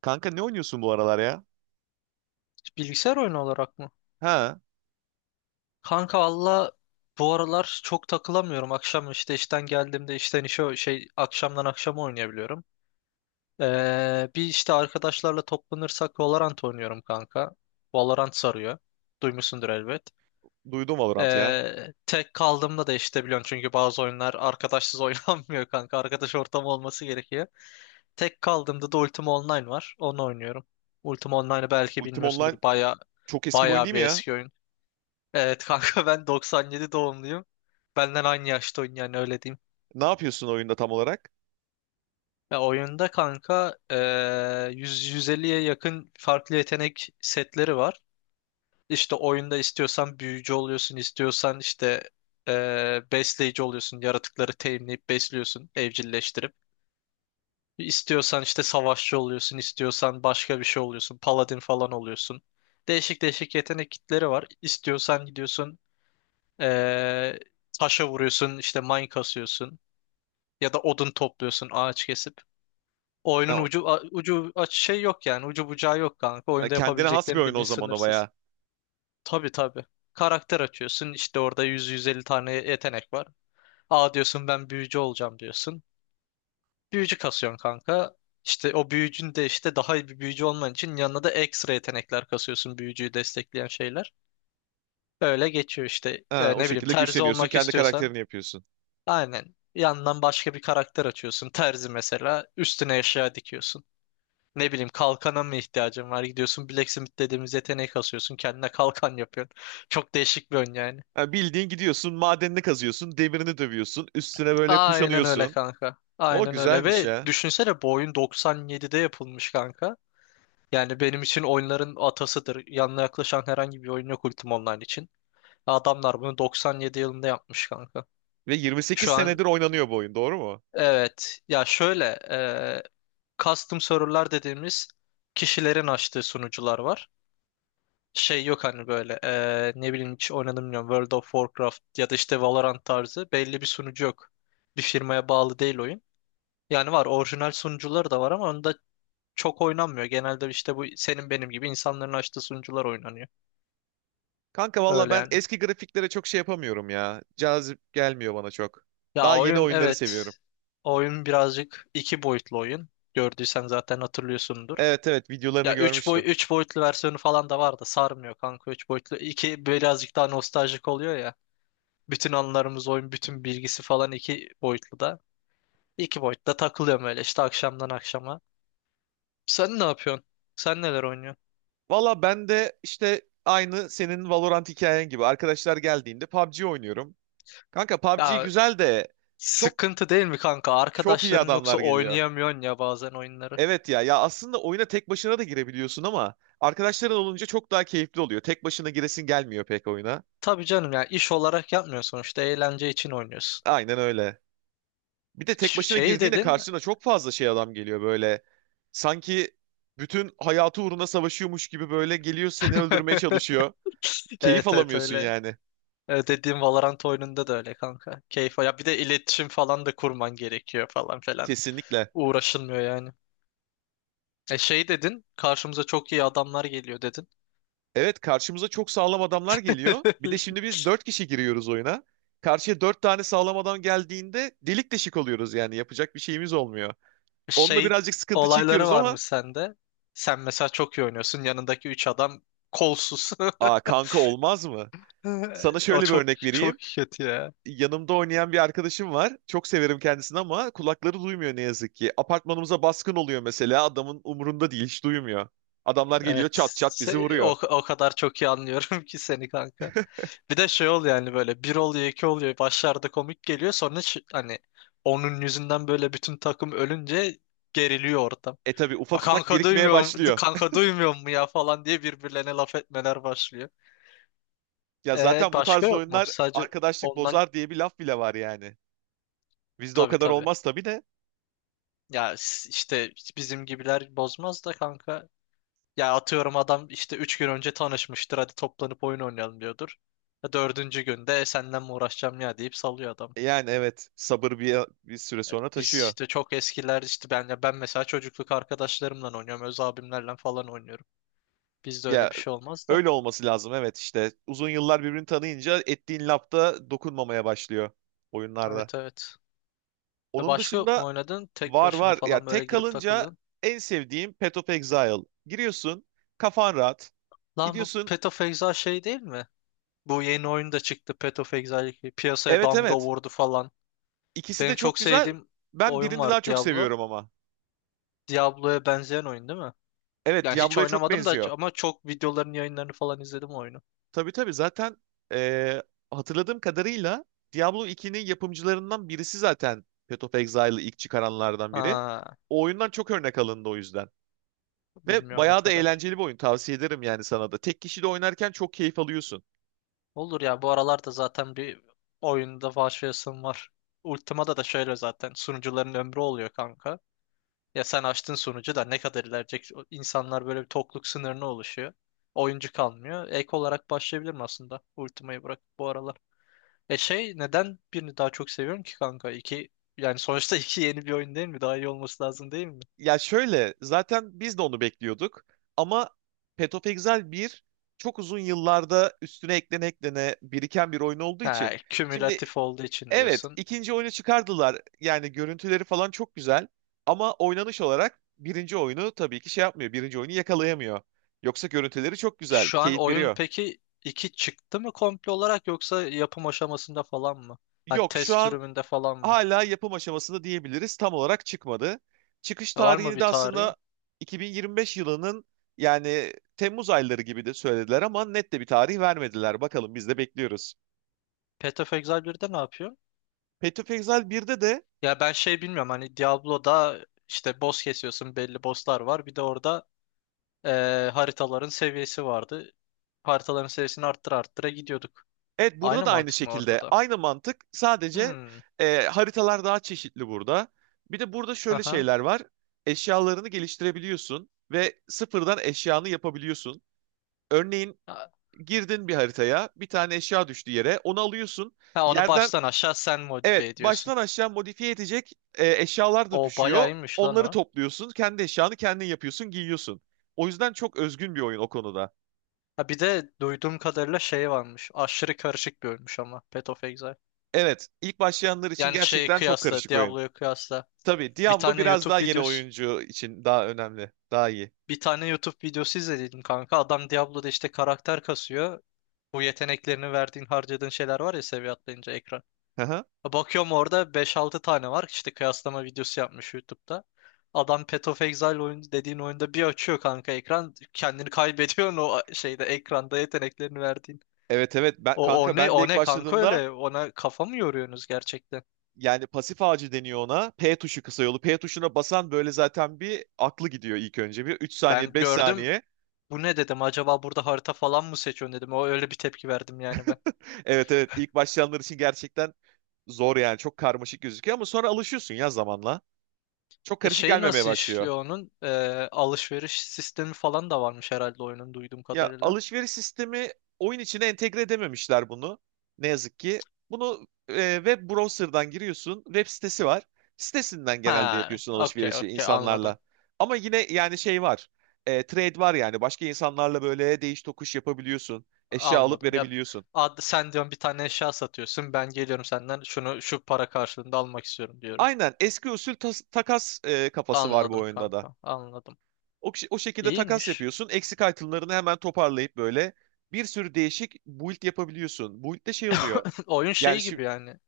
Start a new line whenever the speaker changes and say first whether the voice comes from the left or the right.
right: Kanka ne oynuyorsun bu aralar ya?
left: Bilgisayar oyunu olarak mı?
right: Ha,
left: Kanka valla bu aralar çok takılamıyorum. Akşam işte işten geldiğimde işten işe şey akşamdan akşama oynayabiliyorum. Bir işte arkadaşlarla toplanırsak Valorant oynuyorum kanka. Valorant sarıyor. Duymuşsundur elbet.
right: duydum Valorant ya.
left: Tek kaldığımda da işte biliyorsun çünkü bazı oyunlar arkadaşsız oynanmıyor kanka. Arkadaş ortamı olması gerekiyor. Tek kaldığımda da Ultima Online var. Onu oynuyorum. Ultima Online'ı belki
right: Ultima
left: bilmiyorsundur.
right: Online
left: Baya
right: çok eski bir oyun
left: baya
right: değil mi
left: bir
right: ya?
left: eski oyun. Evet kanka ben 97 doğumluyum. Benden aynı yaşta oyun yani öyle diyeyim.
right: Ne yapıyorsun oyunda tam olarak?
left: Ya oyunda kanka 100-150'ye yakın farklı yetenek setleri var. İşte oyunda istiyorsan büyücü oluyorsun, istiyorsan işte besleyici oluyorsun, yaratıkları teminleyip besliyorsun, evcilleştirip. İstiyorsan işte savaşçı oluyorsun, istiyorsan başka bir şey oluyorsun, paladin falan oluyorsun. Değişik değişik yetenek kitleri var. İstiyorsan gidiyorsun eee taşa vuruyorsun, işte mine kasıyorsun. Ya da odun topluyorsun ağaç kesip.
right: Ha,
left: Oyunun ucu aç şey yok yani. Ucu bucağı yok kanka.
right: ha,
left: Oyunda
right: kendine has bir
left: yapabileceklerin
right: oyun
left: bildiğin
right: o zaman, o
left: sınırsız.
right: bayağı.
left: Tabii tabii. Karakter açıyorsun. İşte orada 100-150 tane yetenek var. Aa diyorsun ben büyücü olacağım diyorsun. Büyücü kasıyorsun kanka. İşte o büyücün de işte daha iyi bir büyücü olman için yanına da ekstra yetenekler kasıyorsun büyücüyü destekleyen şeyler. Öyle geçiyor işte.
right: Ha,
left: Ee,
right: o
left: ne bileyim
right: şekilde
left: terzi
right: güçleniyorsun,
left: olmak
right: kendi
left: istiyorsan
right: karakterini yapıyorsun.
left: aynen. Yandan başka bir karakter açıyorsun. Terzi mesela üstüne eşya dikiyorsun. Ne bileyim kalkana mı ihtiyacın var? Gidiyorsun Blacksmith dediğimiz yeteneği kasıyorsun. Kendine kalkan yapıyorsun. Çok değişik bir oyun yani.
right: Ha, bildiğin gidiyorsun, madenini kazıyorsun, demirini dövüyorsun, üstüne böyle
left: Aynen öyle
right: kuşanıyorsun.
left: kanka.
right: O
left: Aynen öyle
right: güzelmiş
left: ve
right: ya.
left: düşünsene bu oyun 97'de yapılmış kanka. Yani benim için oyunların atasıdır. Yanına yaklaşan herhangi bir oyun yok Ultima Online için. Adamlar bunu 97 yılında yapmış kanka.
right: Ve 28
left: Şu an
right: senedir oynanıyor bu oyun, doğru mu?
left: evet ya şöyle e, custom server'lar dediğimiz kişilerin açtığı sunucular var. Şey yok hani böyle ne bileyim hiç oynadım bilmiyorum World of Warcraft ya da işte Valorant tarzı belli bir sunucu yok. Bir firmaya bağlı değil oyun. Yani var orijinal sunucuları da var ama onda çok oynanmıyor. Genelde işte bu senin benim gibi insanların açtığı sunucular oynanıyor.
right: Kanka valla
left: Öyle
right: ben
left: yani.
right: eski grafiklere çok şey yapamıyorum ya. Cazip gelmiyor bana çok.
left: Ya
right: Daha yeni
left: oyun
right: oyunları
left: evet.
right: seviyorum.
left: Oyun birazcık iki boyutlu oyun. Gördüysen zaten hatırlıyorsundur.
right: Evet, evet, videolarını
left: Ya
right: görmüştüm.
left: 3 boyutlu versiyonu falan da var da sarmıyor kanka 3 boyutlu. İki birazcık daha nostaljik oluyor ya. Bütün anılarımız oyun, bütün bilgisi falan iki boyutlu da. İki boyutta takılıyorum öyle işte akşamdan akşama. Sen ne yapıyorsun? Sen neler oynuyorsun?
right: Valla ben de işte aynı senin Valorant hikayen gibi arkadaşlar geldiğinde PUBG oynuyorum. Kanka, PUBG
left: Ya
right: güzel de çok
left: sıkıntı değil mi kanka?
right: çok iyi
left: Arkadaşların yoksa
right: adamlar geliyor.
left: oynayamıyorsun ya bazen oyunları.
right: Evet ya aslında oyuna tek başına da girebiliyorsun ama arkadaşların olunca çok daha keyifli oluyor. Tek başına giresin gelmiyor pek oyuna.
left: Tabii canım ya iş olarak yapmıyorsun işte eğlence için oynuyorsun.
right: Aynen öyle. Bir de tek başına
left: Şey
right: girdiğinde
left: dedin.
right: karşına çok fazla şey adam geliyor böyle. Sanki bütün hayatı uğruna savaşıyormuş gibi böyle geliyor, seni öldürmeye çalışıyor. Keyif
left: Evet evet
right: alamıyorsun
left: öyle.
right: yani.
left: Evet, dediğim Valorant oyununda da öyle kanka. Keyif. Ya bir de iletişim falan da kurman gerekiyor falan filan.
right: Kesinlikle.
left: Uğraşılmıyor yani. E şey dedin, karşımıza çok iyi adamlar geliyor dedin.
right: Evet, karşımıza çok sağlam adamlar geliyor. Bir de şimdi biz dört kişi giriyoruz oyuna. Karşıya dört tane sağlam adam geldiğinde delik deşik oluyoruz, yani yapacak bir şeyimiz olmuyor. Onunla
left: Şey
right: birazcık sıkıntı
left: olayları
right: çekiyoruz
left: var mı
right: ama
left: sende. Sen mesela çok iyi oynuyorsun. Yanındaki üç adam kolsuz.
right: aa kanka, olmaz mı? Sana
left: O
right: şöyle bir
left: çok
right: örnek
left: çok
right: vereyim.
left: kötü ya.
right: Yanımda oynayan bir arkadaşım var. Çok severim kendisini ama kulakları duymuyor ne yazık ki. Apartmanımıza baskın oluyor mesela, adamın umurunda değil, hiç duymuyor. Adamlar geliyor,
left: Evet.
right: çat çat bizi
left: Se- O,
right: vuruyor.
left: o kadar çok iyi anlıyorum ki seni kanka. Bir de şey oluyor yani böyle bir oluyor iki oluyor. Başlarda komik geliyor. Sonra hani onun yüzünden böyle bütün takım ölünce geriliyor ortam.
right: E tabi
left: "A,
right: ufak ufak
left: Kanka
right: birikmeye
left: duymuyorum,
right: başlıyor.
left: kanka duymuyor mu ya falan diye birbirlerine laf etmeler başlıyor.
right: Ya
left: Ee,
right: zaten bu
left: başka
right: tarz
left: yok mu?
right: oyunlar
left: Sadece
right: arkadaşlık
left: ondan
right: bozar diye bir laf bile var yani. Bizde o
left: tabii
right: kadar
left: tabii.
right: olmaz tabii de.
left: Ya işte bizim gibiler bozmaz da kanka. Ya atıyorum adam işte 3 gün önce tanışmıştır hadi toplanıp oyun oynayalım diyordur. Ya dördüncü günde "E, senden mi uğraşacağım ya deyip salıyor adam.
right: Yani evet, sabır bir süre sonra
left: Biz
right: taşıyor.
left: işte çok eskiler işte ben ya ben mesela çocukluk arkadaşlarımla oynuyorum. Öz abimlerle falan oynuyorum. Bizde öyle
right: Ya,
left: bir şey olmaz da.
right: öyle olması lazım, evet işte. Uzun yıllar birbirini tanıyınca ettiğin lafta dokunmamaya başlıyor oyunlarda.
left: Evet evet. E
right: Onun
left: başka yok mu
right: dışında
left: oynadın? Tek
right: var
left: başına
right: var. Ya
left: falan böyle
right: tek
left: girip
right: kalınca
left: takıldın.
right: en sevdiğim Path of Exile. Giriyorsun, kafan rahat.
left: Lan bu
right: Gidiyorsun
left: Path of Exile şey değil mi? Bu yeni oyun da çıktı Path of Exile 2. Piyasaya
right: evet,
left: damga
right: evet.
left: vurdu falan.
right: İkisi de
left: Benim
right: çok
left: çok
right: güzel.
left: sevdiğim
right: Ben
left: oyun
right: birini
left: var
right: daha çok
left: Diablo.
right: seviyorum ama.
left: Diablo'ya benzeyen oyun değil mi?
right: Evet,
left: Yani hiç
right: Diablo'ya çok
left: oynamadım da
right: benziyor.
left: ama çok videoların yayınlarını falan izledim o oyunu.
right: Tabii tabii, zaten eee, hatırladığım kadarıyla Diablo 2'nin yapımcılarından birisi zaten Path of Exile'ı ilk çıkaranlardan biri.
left: Ha,
right: O oyundan çok örnek alındı o yüzden. Ve
left: bilmiyorum o
right: bayağı da
left: kadar.
right: eğlenceli bir oyun, tavsiye ederim yani sana da. Tek kişi de oynarken çok keyif alıyorsun.
left: Olur ya bu aralarda zaten bir oyunda başlayasım var. Ultima'da da şöyle zaten sunucuların ömrü oluyor kanka. Ya sen açtın sunucu da ne kadar ilerleyecek? O İnsanlar böyle bir tokluk sınırına oluşuyor oyuncu kalmıyor. Ek olarak başlayabilirim aslında Ultima'yı bırak bu aralar. E şey neden birini daha çok seviyorum ki kanka? İki yani sonuçta iki yeni bir oyun değil mi? Daha iyi olması lazım değil mi?
right: Ya şöyle, zaten biz de onu bekliyorduk ama Path of Exile 1 çok uzun yıllarda üstüne eklene eklene biriken bir oyun olduğu
left: Ha,
right: için şimdi.
left: kümülatif olduğu için
right: Evet,
left: diyorsun.
right: ikinci oyunu çıkardılar. Yani görüntüleri falan çok güzel. Ama oynanış olarak birinci oyunu tabii ki şey yapmıyor. Birinci oyunu yakalayamıyor. Yoksa görüntüleri çok güzel,
left: Şu an
right: keyif
left: oyun
right: veriyor.
left: peki iki çıktı mı komple olarak yoksa yapım aşamasında falan mı? Hani
right: Yok, şu
left: test
right: an
left: sürümünde falan mı?
right: hala yapım aşamasında diyebiliriz. Tam olarak çıkmadı. Çıkış
left: Var mı
right: tarihini
left: bir
right: de
left: tarihi?
right: aslında 2025 yılının yani Temmuz ayları gibi de söylediler ama net de bir tarih vermediler. Bakalım, biz de bekliyoruz.
left: Path of Exile 1'de ne yapıyor?
right: Path of Exile 1'de de.
left: Ya ben şey bilmiyorum hani Diablo'da işte boss kesiyorsun belli bosslar var. Bir de orada haritaların seviyesi vardı. Haritaların seviyesini arttıra arttıra gidiyorduk.
right: Evet, burada
left: Aynı
right: da aynı
left: mantık mı orada
right: şekilde
left: da?
right: aynı mantık, sadece
left: Hmm.
right: haritalar daha çeşitli burada. Bir de burada şöyle
left: Aha.
right: şeyler var. Eşyalarını geliştirebiliyorsun ve sıfırdan eşyanı yapabiliyorsun. Örneğin
left: Ha,
right: girdin bir haritaya, bir tane eşya düştü yere, onu alıyorsun.
left: ha, onu
right: Yerden
left: baştan aşağı sen modifiye
right: evet,
left: ediyorsun.
right: baştan aşağı modifiye edecek eşyalar da
left: O
right: düşüyor.
left: bayağı iyiymiş lan
right: Onları
left: o.
right: topluyorsun, kendi eşyanı kendin yapıyorsun, giyiyorsun. O yüzden çok özgün bir oyun o konuda.
left: Ha, bir de duyduğum kadarıyla şey varmış. Aşırı karışık bir ölmüş ama Path of Exile.
right: Evet, ilk başlayanlar için
left: Yani şeyi
right: gerçekten çok
left: kıyasla,
right: karışık oyun.
left: Diablo'ya kıyasla.
right: Tabii
left: Bir
right: Diablo
left: tane
right: biraz
left: YouTube
right: daha yeni
left: videosu
right: oyuncu için daha önemli. Daha iyi.
left: bir tane YouTube videosu izlediydim kanka. Adam Diablo'da işte karakter kasıyor. Bu yeteneklerini verdiğin, harcadığın şeyler var ya seviye atlayınca ekran.
right: Hı hı.
left: Bakıyorum orada beş altı tane var. İşte kıyaslama videosu yapmış YouTube'da. Adam Path of Exile oyun dediğin oyunda bir açıyor kanka ekran. Kendini kaybediyorsun o şeyde ekranda yeteneklerini verdiğin.
right: Evet evet,
left: O
right: kanka,
left: ne
right: ben de
left: o
right: ilk
left: ne kanka
right: başladığımda
left: öyle ona kafa mı yoruyorsunuz gerçekten?
right: yani pasif ağacı deniyor ona. P tuşu kısa yolu. P tuşuna basan böyle zaten bir aklı gidiyor ilk önce. Bir 3 saniye,
left: Ben
right: 5
left: gördüm
right: saniye.
left: bu ne dedim acaba burada harita falan mı seçiyorsun dedim. O öyle bir tepki verdim yani ben.
right: Evet, evet, ilk başlayanlar için gerçekten zor yani. Çok karmaşık gözüküyor ama sonra alışıyorsun ya zamanla. Çok
left: E
right: karışık
left: şey
right: gelmemeye
left: nasıl
right: başlıyor.
left: işliyor onun? E, alışveriş sistemi falan da varmış herhalde oyunun duyduğum
right: Ya
left: kadarıyla.
right: alışveriş sistemi oyun içine entegre edememişler bunu. Ne yazık ki. Bunu web browser'dan giriyorsun. Web sitesi var. Sitesinden genelde
left: Ha,
right: yapıyorsun
left: okey
right: alışverişi
left: okey
right: insanlarla.
left: anladım.
right: Ama yine yani şey var. E, trade var yani. Başka insanlarla böyle değiş tokuş yapabiliyorsun. Eşya alıp
left: Anladım. Ya
right: verebiliyorsun.
left: sen diyorum bir tane eşya satıyorsun. Ben geliyorum senden şunu şu para karşılığında almak istiyorum diyorum.
right: Aynen eski usul takas kafası var bu
left: Anladım
right: oyunda da.
left: kanka. Anladım.
right: O şekilde takas
left: İyiymiş.
right: yapıyorsun. Eksik itemlarını hemen toparlayıp böyle bir sürü değişik build yapabiliyorsun. Build'de şey oluyor.
left: Oyun
right: Yani
left: şey
right: şimdi.
left: gibi yani.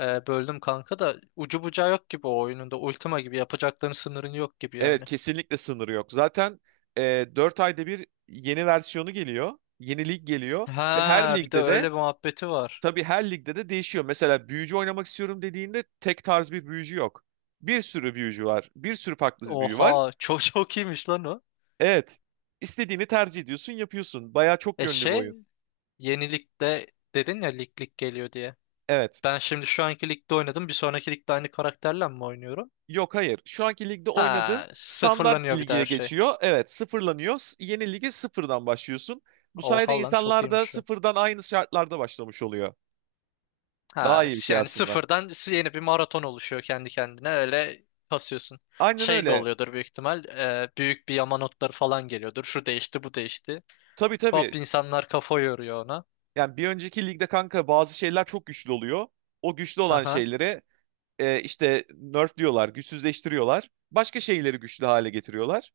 left: Böldüm kanka da ucu bucağı yok gibi o oyunun da Ultima gibi yapacakların sınırın yok gibi
right: Evet,
left: yani.
right: kesinlikle sınırı yok. Zaten 4 ayda bir yeni versiyonu geliyor. Yeni lig geliyor ve her
left: Ha bir de
right: ligde de,
left: öyle bir muhabbeti var.
right: tabii her ligde de değişiyor. Mesela büyücü oynamak istiyorum dediğinde tek tarz bir büyücü yok. Bir sürü büyücü var. Bir sürü farklı büyü var.
left: Oha çok çok iyiymiş lan o.
right: Evet. istediğini tercih ediyorsun, yapıyorsun. Bayağı çok
left: E
right: yönlü bir
left: şey
right: oyun.
left: yenilikte dedin ya lig lig geliyor diye.
right: Evet.
left: Ben şimdi şu anki ligde oynadım. Bir sonraki ligde aynı karakterle mi oynuyorum?
right: Yok, hayır. Şu anki ligde oynadığın
left: Ha,
right: standart
left: sıfırlanıyor bir de
right: lige
left: her şey.
right: geçiyor. Evet, sıfırlanıyor. Yeni lige sıfırdan başlıyorsun. Bu sayede
left: Oha lan çok
right: insanlar da
left: iyiymiş ya.
right: sıfırdan aynı şartlarda başlamış oluyor. Daha
left: Ha,
right: iyi bir şey
left: yani
right: aslında.
left: sıfırdan yeni bir maraton oluşuyor kendi kendine öyle kasıyorsun.
right: Aynen
left: Şey de
right: öyle.
left: oluyordur büyük ihtimal. E, büyük bir yama notları falan geliyordur. Şu değişti, bu değişti.
right: Tabii tabii.
left: Hop insanlar kafa yoruyor ona.
right: Yani bir önceki ligde kanka bazı şeyler çok güçlü oluyor. O güçlü olan
left: Aha.
right: şeyleri işte nerf diyorlar, güçsüzleştiriyorlar. Başka şeyleri güçlü hale getiriyorlar.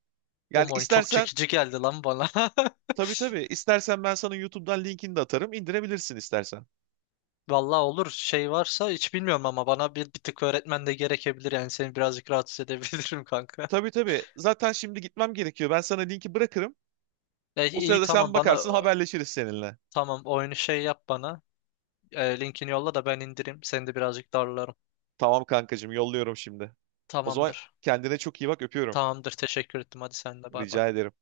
right: Yani
left: O oyun çok
right: istersen.
left: çekici geldi lan bana.
right: Tabii tabii, istersen ben sana YouTube'dan linkini de atarım. İndirebilirsin istersen.
left: Vallahi olur şey varsa hiç bilmiyorum ama bana bir tık öğretmen de gerekebilir yani seni birazcık rahatsız edebilirim kanka.
right: Tabii tabii. Zaten şimdi gitmem gerekiyor. Ben sana linki bırakırım.
left: E,
right: O
left: iyi
right: sırada sen
left: tamam bana
right: bakarsın, haberleşiriz seninle.
left: tamam oyunu şey yap bana. E, linkini yolla da ben indireyim. Seni de birazcık darlarım.
right: Tamam kankacığım, yolluyorum şimdi. O zaman,
left: Tamamdır.
right: kendine çok iyi bak, öpüyorum.
left: Tamamdır. Teşekkür ettim. Hadi sen de bay bay.
right: Rica ederim.